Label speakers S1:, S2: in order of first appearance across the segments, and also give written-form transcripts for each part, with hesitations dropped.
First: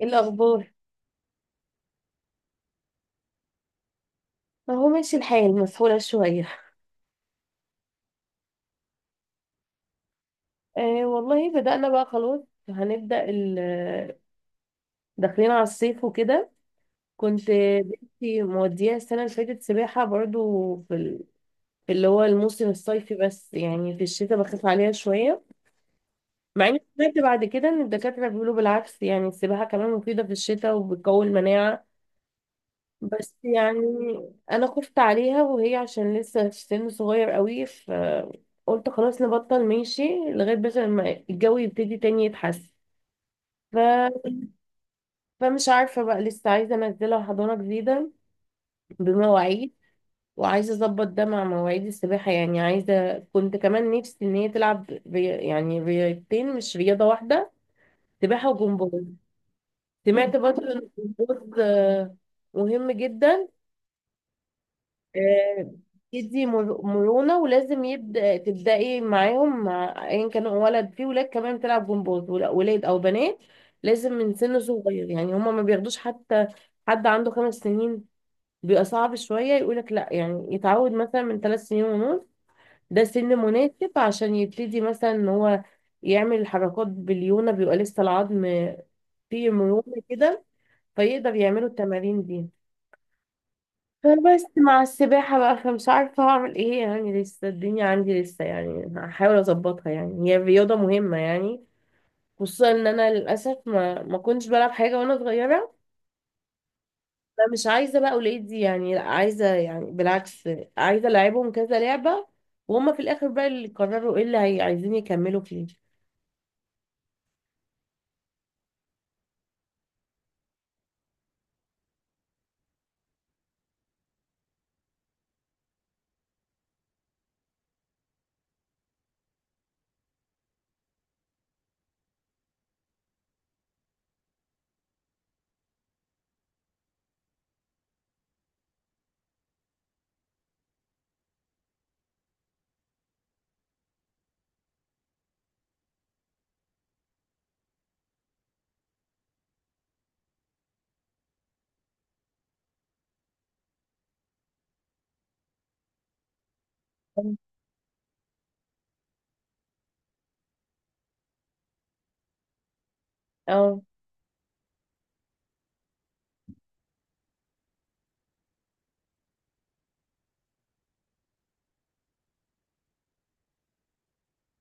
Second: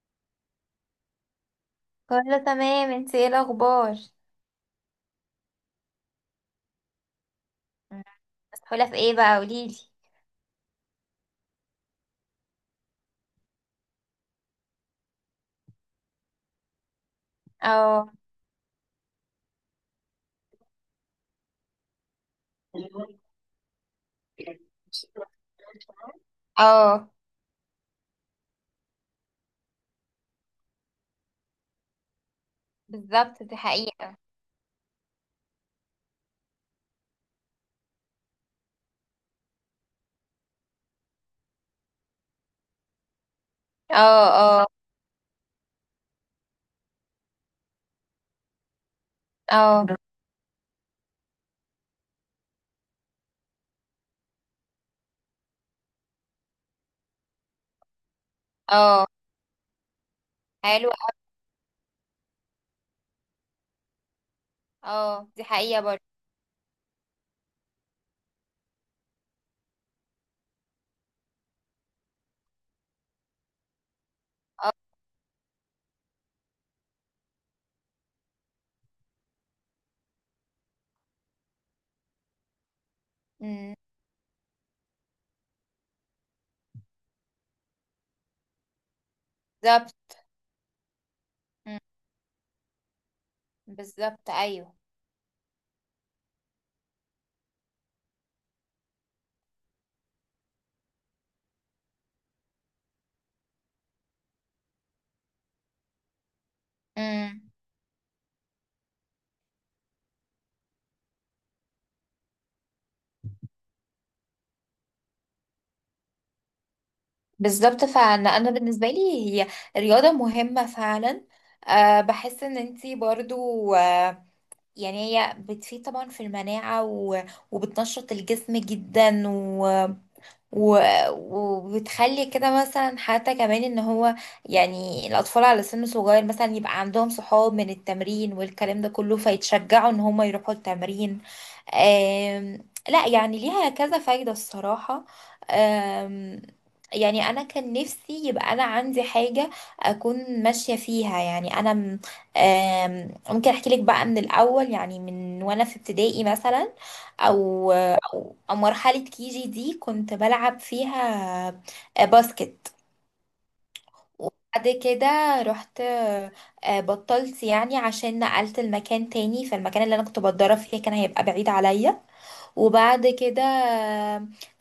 S1: إيه الأخبار؟
S2: كله تمام، انت ايه الاخبار؟
S1: أهو ماشي الحال، مسحولة شوية.
S2: مم. مسحولة في ايه بقى؟ قوليلي.
S1: آه والله، بدأنا بقى خلاص. هنبدأ ال- داخلين على الصيف وكده. كنت
S2: اه.
S1: بنتي موديها السنة اللي فاتت سباحة برضو في اللي هو الموسم الصيفي. بس يعني في الشتاء بخاف عليها شوية، مع إني
S2: اه،
S1: سمعت بعد كده إن الدكاترة بيقولوا بالعكس، يعني السباحة كمان مفيدة في الشتاء وبتقوي المناعة. بس
S2: بالظبط دي
S1: يعني
S2: حقيقة.
S1: انا خفت عليها وهي عشان لسه في سن صغير قوي، فقلت خلاص نبطل ماشي لغاية بس ما الجو يبتدي تاني يتحسن. ف...
S2: اه، اه،
S1: فمش عارفة بقى، لسه عايزة انزلها حضانة جديدة بمواعيد،
S2: اه،
S1: وعايزة اظبط ده مع مواعيد السباحة، يعني عايزة، كنت كمان نفسي ان هي تلعب يعني رياضتين مش رياضة واحدة، سباحة وجمباز.
S2: اه،
S1: سمعت برضه ان
S2: حلو أوي.
S1: الجمباز مهم جدا.
S2: اه، دي
S1: آه،
S2: حقيقة برضه.
S1: تدي مرونة، ولازم يبدأ تبدأي معاهم مع أيا كان ولد، في ولاد كمان بتلعب جمباز، ولاد أو بنات، لازم من سن صغير. يعني هما ما بياخدوش حتى حد عنده 5 سنين، بيبقى صعب شوية، يقولك لأ، يعني يتعود مثلا من 3 سنين ونص. ده سن
S2: مم،
S1: مناسب عشان يبتدي مثلا إن هو يعمل الحركات باليونة، بيبقى لسه العظم فيه
S2: بالظبط.
S1: مرونة كده، فيقدر يعملوا
S2: مم،
S1: التمارين دي.
S2: بالظبط،
S1: فبس
S2: ايوه.
S1: مع السباحة بقى، فمش عارفة هعمل ايه، يعني لسه الدنيا عندي لسه، يعني هحاول اظبطها، يعني هي رياضة مهمة يعني، خصوصا ان انا للأسف ما كنتش بلعب حاجة وانا صغيرة.
S2: مم،
S1: فمش عايزة بقى ولادي يعني لا، عايزة يعني بالعكس، عايزة العبهم كذا لعبة، وهم في الاخر بقى اللي يقرروا ايه اللي عايزين يكملوا فيه.
S2: بالظبط، فعلا انا بالنسبة لي هي رياضة مهمة فعلا. بحس ان انتي برضو، يعني هي بتفيد طبعا في المناعة وبتنشط الجسم جدا و... وبتخلي كده مثلا حتى كمان ان هو، يعني الاطفال على سن صغير مثلا يبقى عندهم صحاب من التمرين والكلام ده كله فيتشجعوا ان هم يروحوا التمرين. لا يعني ليها كذا فايدة الصراحة. آم... يعني انا كان نفسي يبقى انا عندي حاجة اكون ماشية فيها، يعني انا ممكن احكي لك بقى من الاول، يعني من وانا في ابتدائي مثلا، او مرحلة كيجي دي كنت بلعب فيها باسكت.
S1: اه.
S2: وبعد كده رحت، بطلت يعني، عشان نقلت المكان تاني، فالمكان اللي انا كنت بتدرب فيه كان هيبقى بعيد عليا. وبعد كده،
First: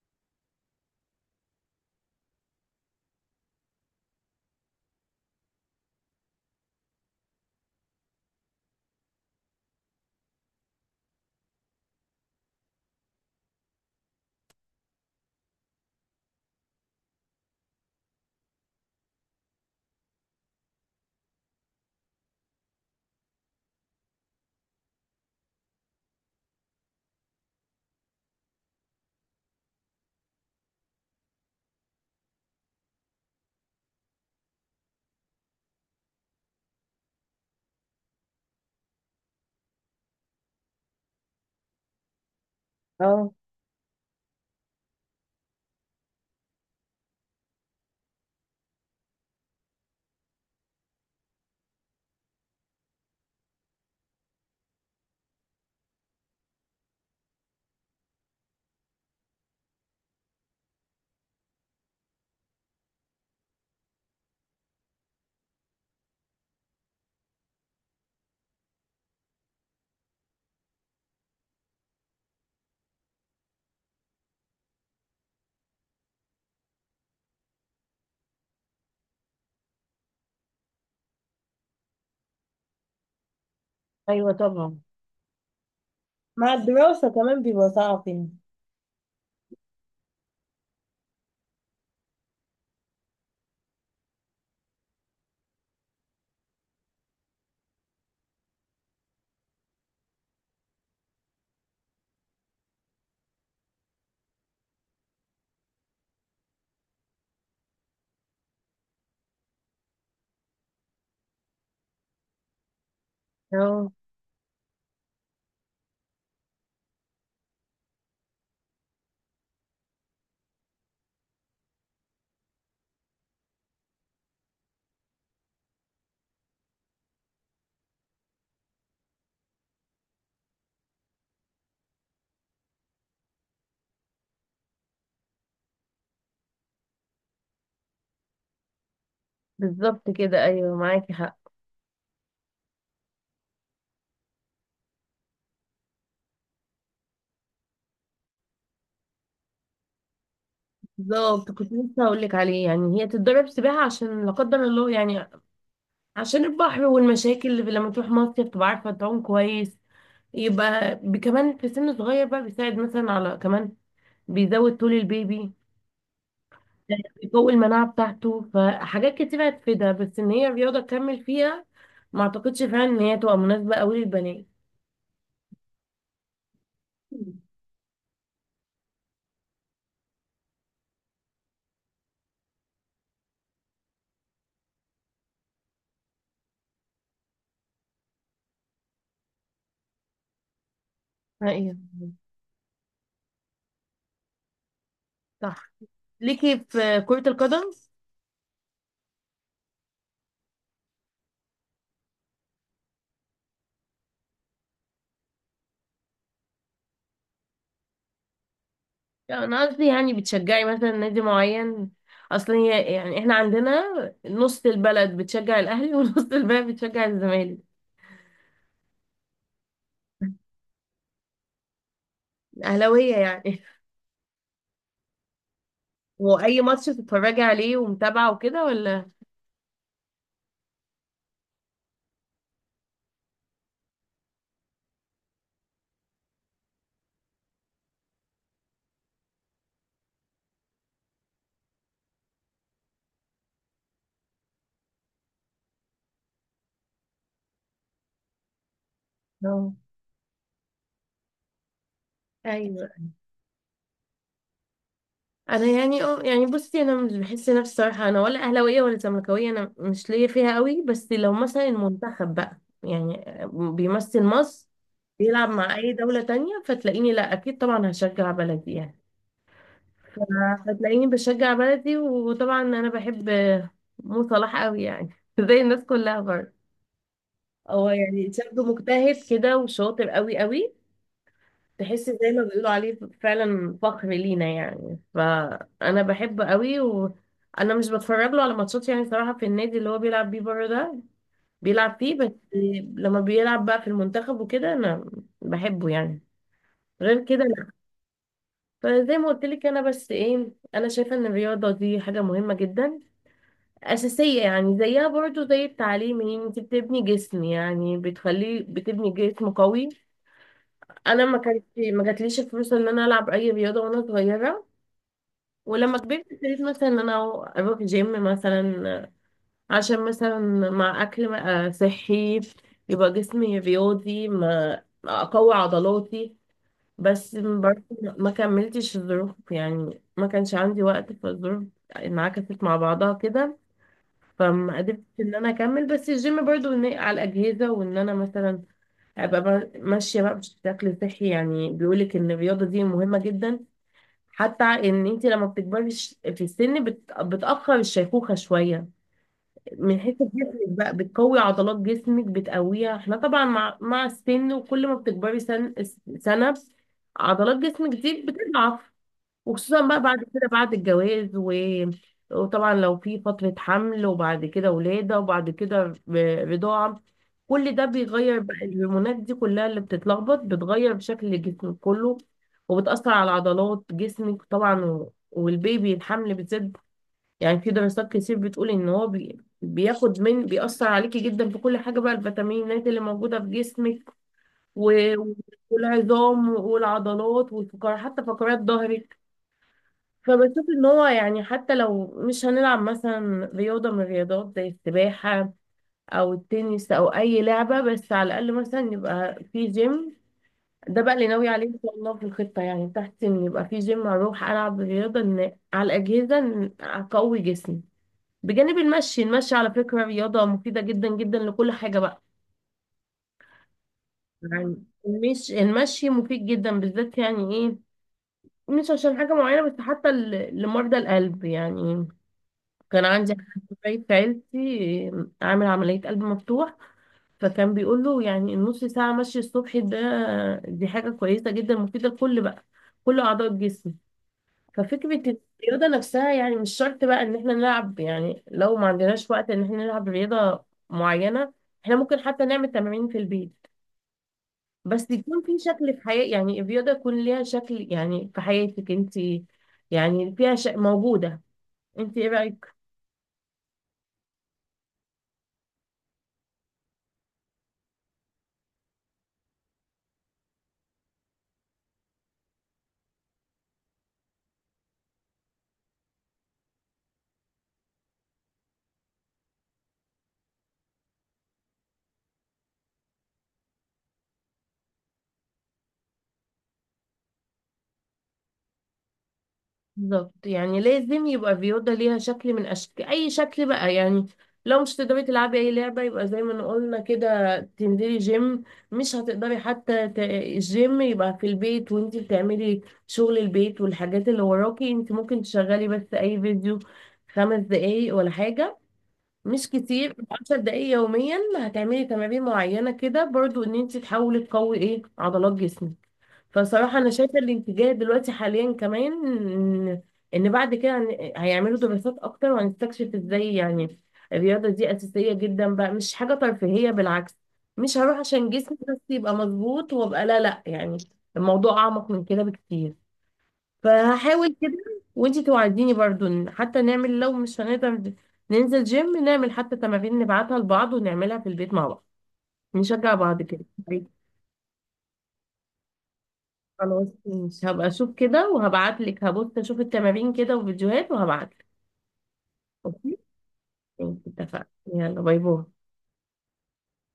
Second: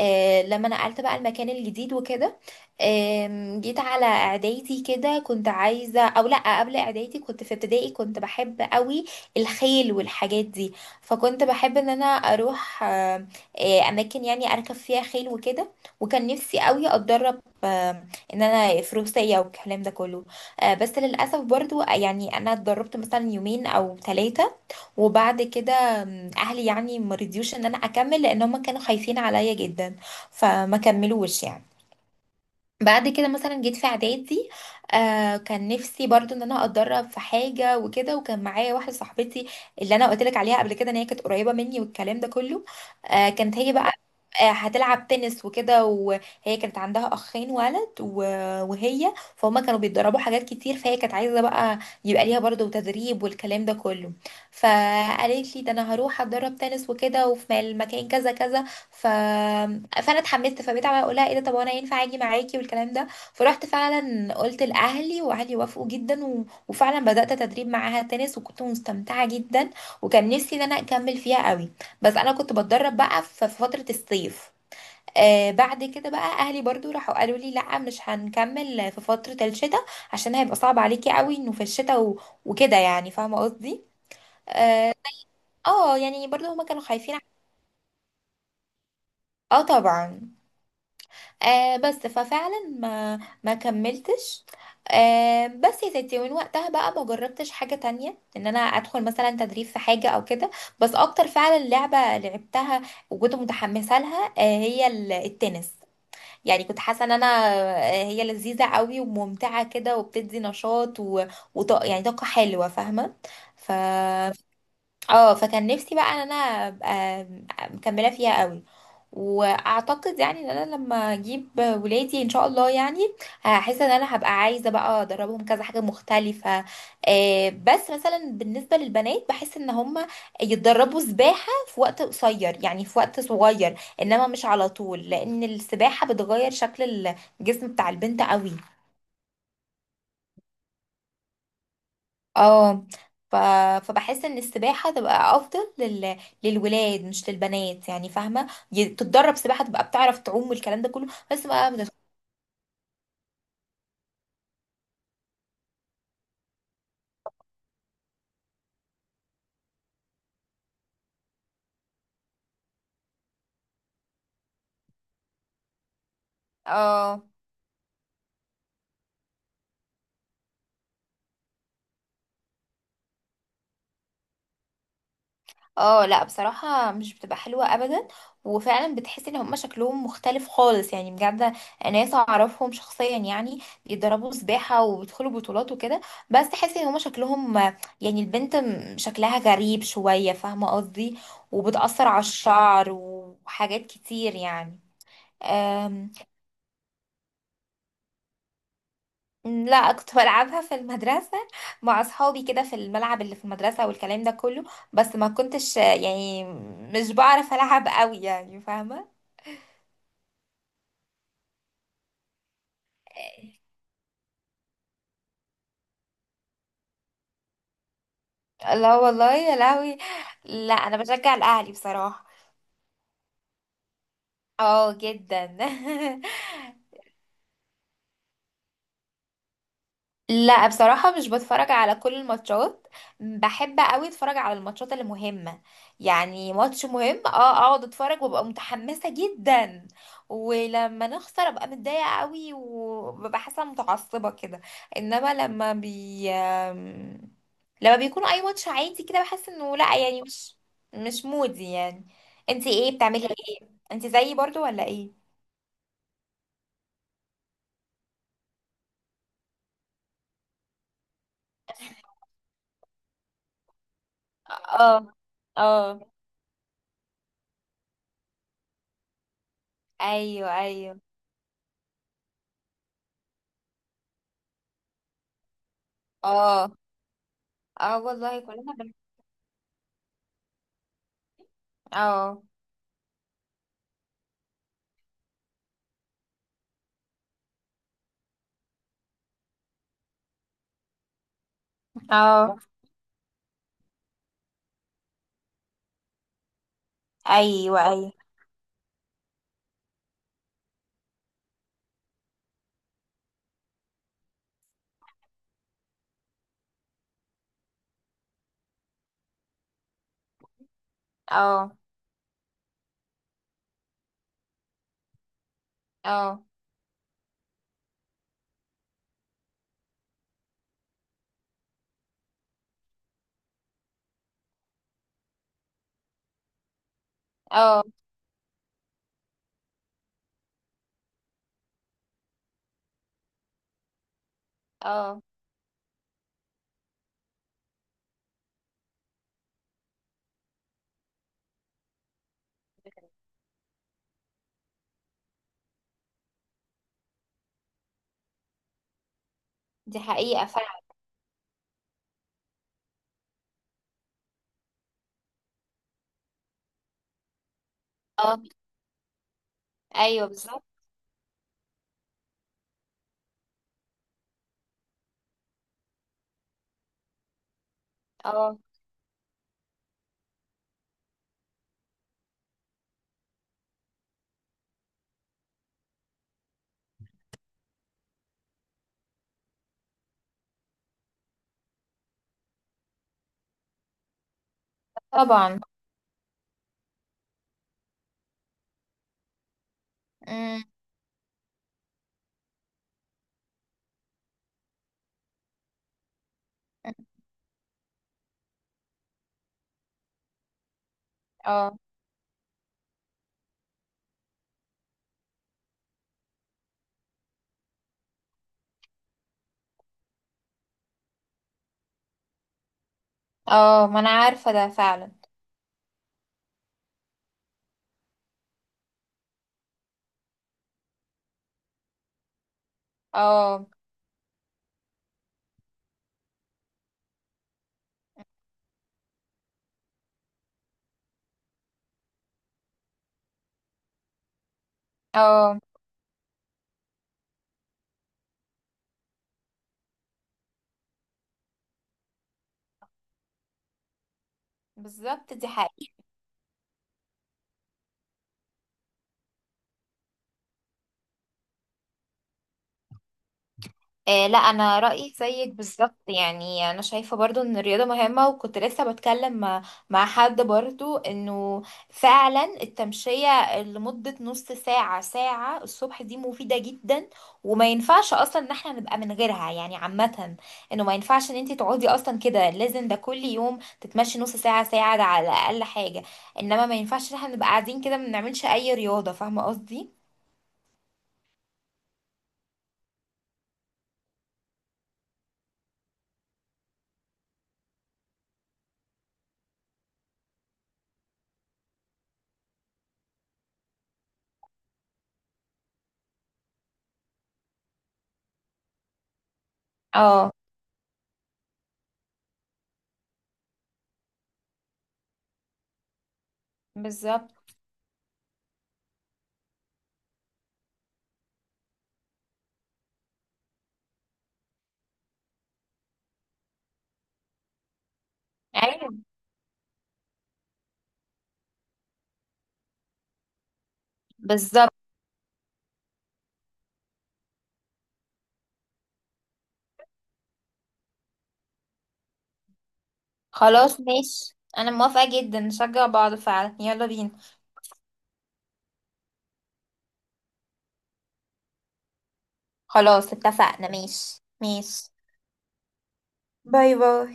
S2: لما نقلت بقى المكان الجديد وكده، جيت على اعدادي كده كنت عايزه، او لا قبل اعدادي كنت في ابتدائي كنت بحب قوي الخيل والحاجات دي. فكنت بحب ان انا اروح اماكن يعني اركب فيها خيل وكده. وكان نفسي قوي اتدرب، ان انا فروسيه والكلام ده كله. بس للاسف برضو، يعني انا اتدربت مثلا يومين او ثلاثه، وبعد كده اهلي يعني ما رضيوش ان انا اكمل، لان هم كانوا خايفين عليا جدا، فما كملوش يعني. بعد كده مثلا جيت في اعدادي، كان نفسي برضو ان انا اتدرب في حاجه وكده، وكان معايا واحده صاحبتي اللي انا قلت لك عليها قبل كده، ان هي كانت قريبه مني والكلام ده كله.
S1: اه.
S2: كانت هي بقى هتلعب تنس وكده، وهي كانت عندها اخين ولد، وهي فهم كانوا بيتدربوا حاجات كتير، فهي كانت عايزه بقى يبقى ليها برضو تدريب والكلام ده كله. فقالت لي ده انا هروح اتدرب تنس وكده وفي مكان كذا كذا. ف... فانا اتحمست، فبقيت عماله اقول لها ايه ده، طب وانا ينفع اجي معاكي والكلام ده. فرحت فعلا قلت لاهلي، واهلي وافقوا جدا وفعلا بدات تدريب معاها تنس، وكنت مستمتعه جدا، وكان نفسي ان انا اكمل فيها قوي. بس انا كنت بتدرب بقى في فتره الصيف. بعد كده بقى اهلي برضو راحوا قالوا لي لا مش هنكمل في فتره الشتاء، عشان هيبقى صعب عليكي قوي انه في الشتاء وكده، يعني فاهمه قصدي.
S1: ايوه طبعا،
S2: اه. يعني برضو
S1: مع
S2: هما كانوا
S1: الدراسة
S2: خايفين.
S1: كمان بيبقى صعب يعني.
S2: اه طبعا. بس ففعلا ما كملتش. بس يا ستي، ومن وقتها بقى ما جربتش حاجة تانية، ان انا ادخل مثلا تدريب في حاجة او كده. بس اكتر فعلا لعبة لعبتها وكنت متحمسة لها هي التنس. يعني كنت حاسة ان انا هي لذيذة قوي وممتعة كده، وبتدي نشاط يعني طاقة حلوة فاهمة. ف
S1: اه،
S2: اه فكان نفسي بقى ان انا ابقى مكملة فيها قوي. واعتقد يعني ان انا لما اجيب ولادي ان شاء الله، يعني هحس ان انا هبقى عايزه بقى ادربهم كذا حاجه مختلفه. بس مثلا بالنسبه للبنات بحس ان هم يتدربوا سباحه في وقت قصير، يعني في وقت صغير، انما مش على طول، لان السباحه بتغير شكل الجسم بتاع البنت قوي.
S1: بالظبط كده، ايوه معاكي حق.
S2: اه. ف... فبحس ان السباحه تبقى افضل للولاد مش للبنات، يعني فاهمه. تتدرب سباحه تبقى بتعرف تعوم والكلام ده كله بس
S1: بالظبط،
S2: بقى.
S1: كنت لسه هقول لك عليه، يعني هي تتدرب سباحة عشان لا قدر الله يعني، عشان البحر والمشاكل، اللي لما تروح مصيف تبقى عارفة تعوم كويس. يبقى كمان في سن صغير بقى، بيساعد مثلا على كمان بيزود طول البيبي،
S2: اه.
S1: بيقوي المناعة بتاعته، فحاجات كتير هتفيدها، بس ان هي رياضة تكمل فيها، ما اعتقدش فعلا ان هي تبقى مناسبة قوي للبنات.
S2: اه، لا بصراحة مش بتبقى
S1: مم.
S2: حلوة ابدا، وفعلا بتحس ان هما شكلهم مختلف خالص يعني بجد. ناس اعرفهم شخصيا يعني بيتدربوا سباحة وبيدخلوا بطولات وكده، بس تحس ان هما شكلهم، يعني البنت شكلها غريب شوية فاهمة قصدي،
S1: ايوه،
S2: وبتأثر على الشعر وحاجات كتير
S1: صح.
S2: يعني.
S1: ليكي في كرة القدم؟
S2: لا كنت بلعبها في المدرسة مع أصحابي كده، في الملعب اللي في المدرسة والكلام ده كله. بس ما كنتش، يعني مش بعرف ألعب قوي يعني فاهمة.
S1: لا، انا قصدي يعني بتشجعي مثلا نادي معين. اصلا هي يعني احنا عندنا، نص البلد بتشجع الاهلي ونص البلد بتشجع الزمالك.
S2: لا والله يا لهوي. لا أنا بشجع الأهلي بصراحة.
S1: اهلاويه يعني؟
S2: اه جدا.
S1: واي ماتش بتتفرجي عليه ومتابعه وكده ولا؟
S2: لا بصراحة مش بتفرج على كل الماتشات. بحب قوي اتفرج على الماتشات اللي مهمة. يعني ماتش مهم، اه، اقعد اتفرج وابقى متحمسة جدا، ولما نخسر ابقى متضايقة قوي، وببقى حاسة متعصبة كده. انما لما بي آم، لما بيكون اي ماتش عادي كده بحس
S1: اه،
S2: انه لا، يعني مش مودي يعني. انتي
S1: ايوه.
S2: ايه بتعملي ايه؟ انتي زيي برضو ولا ايه؟
S1: انا يعني اه يعني، بصي انا مش بحس نفسي صراحه، انا ولا اهلاويه ولا زملكاويه، انا مش ليا فيها قوي. بس لو مثلا المنتخب بقى يعني بيمثل مصر،
S2: اه،
S1: بيلعب مع اي
S2: اه،
S1: دوله تانية، فتلاقيني لا، اكيد طبعا هشجع بلدي يعني.
S2: ايوه، ايوه،
S1: فتلاقيني بشجع بلدي، وطبعا انا بحب مو صلاح قوي يعني زي الناس كلها برضه.
S2: اه،
S1: هو
S2: اه،
S1: يعني
S2: والله
S1: شاب
S2: كلنا.
S1: مجتهد كده، وشاطر قوي قوي. تحس زي ما
S2: اه،
S1: بيقولوا عليه، فعلا فخر لينا يعني. فانا بحبه قوي، وانا مش بتفرج له على ماتشات يعني صراحة، في النادي اللي هو بيلعب بيه بره ده بيلعب فيه بس.
S2: اه،
S1: لما بيلعب بقى في المنتخب وكده، انا بحبه يعني. غير كده لا.
S2: ايوه، ايوه،
S1: فزي ما قلت لك، انا بس ايه، انا شايفة ان الرياضة دي حاجة مهمة جدا، أساسية يعني، زيها برضو زي التعليم، يعني انت بتبني جسم، يعني بتخليه، بتبني جسم قوي. أنا
S2: اه،
S1: ما جاتليش الفلوس إن أنا ألعب أي رياضة وأنا صغيرة. ولما كبرت،
S2: اه،
S1: ابتديت مثلا إن أنا أروح جيم مثلا، عشان مثلا مع أكل صحي يبقى جسمي رياضي، ما أقوي عضلاتي. بس
S2: اه،
S1: برضه ما كملتش، الظروف يعني، ما كانش عندي وقت، فالظروف انعكست مع بعضها كده، فما قدرتش
S2: اه،
S1: ان انا اكمل. بس الجيم برضو على الاجهزه، وان انا مثلا ابقى ماشيه بقى بشكل صحي. يعني بيقولك ان الرياضه دي مهمه جدا، حتى ان انت لما بتكبري في السن، بتاخر الشيخوخه شويه،
S2: دي
S1: من حيث
S2: حقيقة
S1: جسمك
S2: فعلا.
S1: بقى، بتقوي عضلات جسمك بتقويها. احنا طبعا مع السن، وكل ما بتكبري سن سنه، عضلات جسمك دي
S2: اه،
S1: بتضعف. وخصوصا بقى بعد
S2: ايوه،
S1: كده،
S2: بالظبط.
S1: بعد الجواز وطبعا لو في فترة حمل، وبعد كده ولادة، وبعد كده رضاعة. كل ده بيغير بقى
S2: اه،
S1: الهرمونات دي كلها، اللي بتتلخبط بتغير شكل جسمك كله، وبتأثر على عضلات جسمك طبعا، والبيبي الحمل بتزيد. يعني في دراسات كتير بتقول ان هو بياخد من، بيأثر عليكي جدا في كل حاجة بقى، الفيتامينات اللي موجودة في جسمك، و...
S2: طبعا.
S1: والعظام والعضلات والفقرات، حتى فقرات ظهرك.
S2: امم،
S1: فبشوف ان هو يعني، حتى لو مش هنلعب مثلا رياضة من الرياضات زي السباحة او التنس او اي لعبة، بس على الاقل مثلا يبقى في جيم. ده بقى اللي ناوي عليه
S2: اه،
S1: ان شاء الله، في الخطة يعني بتاعتي، ان يبقى في جيم اروح العب رياضة، ان على الاجهزة، ان اقوي جسمي. بجانب المشي. المشي على فكرة رياضة مفيدة جدا جدا لكل حاجة بقى.
S2: اه، ما انا عارفة ده
S1: يعني
S2: فعلا.
S1: مش المشي مفيد جدا بالذات يعني ايه، مش عشان حاجة معينة بس، حتى لمرضى القلب يعني. كان عندي
S2: اه،
S1: حد قريب في عيلتي عامل عملية قلب مفتوح، فكان بيقول له يعني النص ساعة مشي الصبح ده، دي حاجة كويسة جدا، مفيدة لكل بقى كل أعضاء الجسم. ففكرة
S2: اه،
S1: الرياضة نفسها، يعني مش شرط بقى إن احنا نلعب، يعني لو ما عندناش وقت إن احنا نلعب رياضة معينة، احنا ممكن حتى نعمل تمارين في البيت. بس
S2: بالظبط
S1: يكون
S2: دي
S1: في
S2: حقيقة.
S1: شكل، في حياة يعني الرياضة يكون ليها شكل يعني في حياتك انت، يعني فيها موجودة. انت ايه رأيك؟
S2: لا انا رايي زيك بالظبط، يعني انا شايفه برضو ان الرياضه مهمه. وكنت لسه بتكلم مع, حد برضو انه فعلا التمشيه لمده نص ساعه ساعه الصبح دي مفيده جدا، وما ينفعش اصلا ان احنا نبقى من غيرها يعني عامه. انه ما ينفعش ان انت تقعدي اصلا كده، لازم ده كل يوم تتمشي نص ساعه ساعه، ده على اقل حاجه. انما ما ينفعش ان احنا نبقى قاعدين كده ما بنعملش اي رياضه، فاهمه قصدي.
S1: بالظبط، يعني لازم يبقى فيوضة ليها شكل من أشكال، أي شكل بقى يعني. لو مش تقدري تلعبي أي لعبة، يبقى زي ما قلنا كده تنزلي جيم. مش هتقدري حتى الجيم يبقى في البيت، وانتي بتعملي شغل البيت والحاجات اللي وراكي، انتي ممكن تشغلي بس أي فيديو، 5 دقايق ولا حاجة، مش كتير،
S2: اه،
S1: 10 دقايق يوميا هتعملي تمارين معينة كده، برضو ان انتي تحاولي تقوي ايه عضلات جسمك. فصراحة أنا
S2: بالظبط.
S1: شايفة الاتجاه دلوقتي حاليا كمان إن بعد كده هيعملوا دراسات أكتر، وهنستكشف إزاي يعني الرياضة دي أساسية جدا بقى، مش حاجة ترفيهية بالعكس. مش هروح عشان جسمي
S2: ايوه،
S1: بس يبقى مظبوط وأبقى، لا لا يعني، الموضوع أعمق من كده بكتير. فهحاول كده،
S2: بالظبط.
S1: وإنتي توعديني برضو إن حتى نعمل، لو مش هنقدر ننزل جيم، نعمل حتى تمارين نبعتها لبعض ونعملها في البيت مع بعض، نشجع بعض كده.
S2: خلاص ماشي، انا موافقة جدا، نشجع بعض فعلا، يلا
S1: خلاص
S2: بينا.
S1: ماشي، هبقى اشوف كده وهبعت لك، هبص اشوف التمارين كده وفيديوهات وهبعت لك.
S2: خلاص
S1: اوكي،
S2: اتفقنا،
S1: ماشي،
S2: ماشي،
S1: اتفقنا.
S2: ماشي.
S1: يلا، باي باي.
S2: باي باي.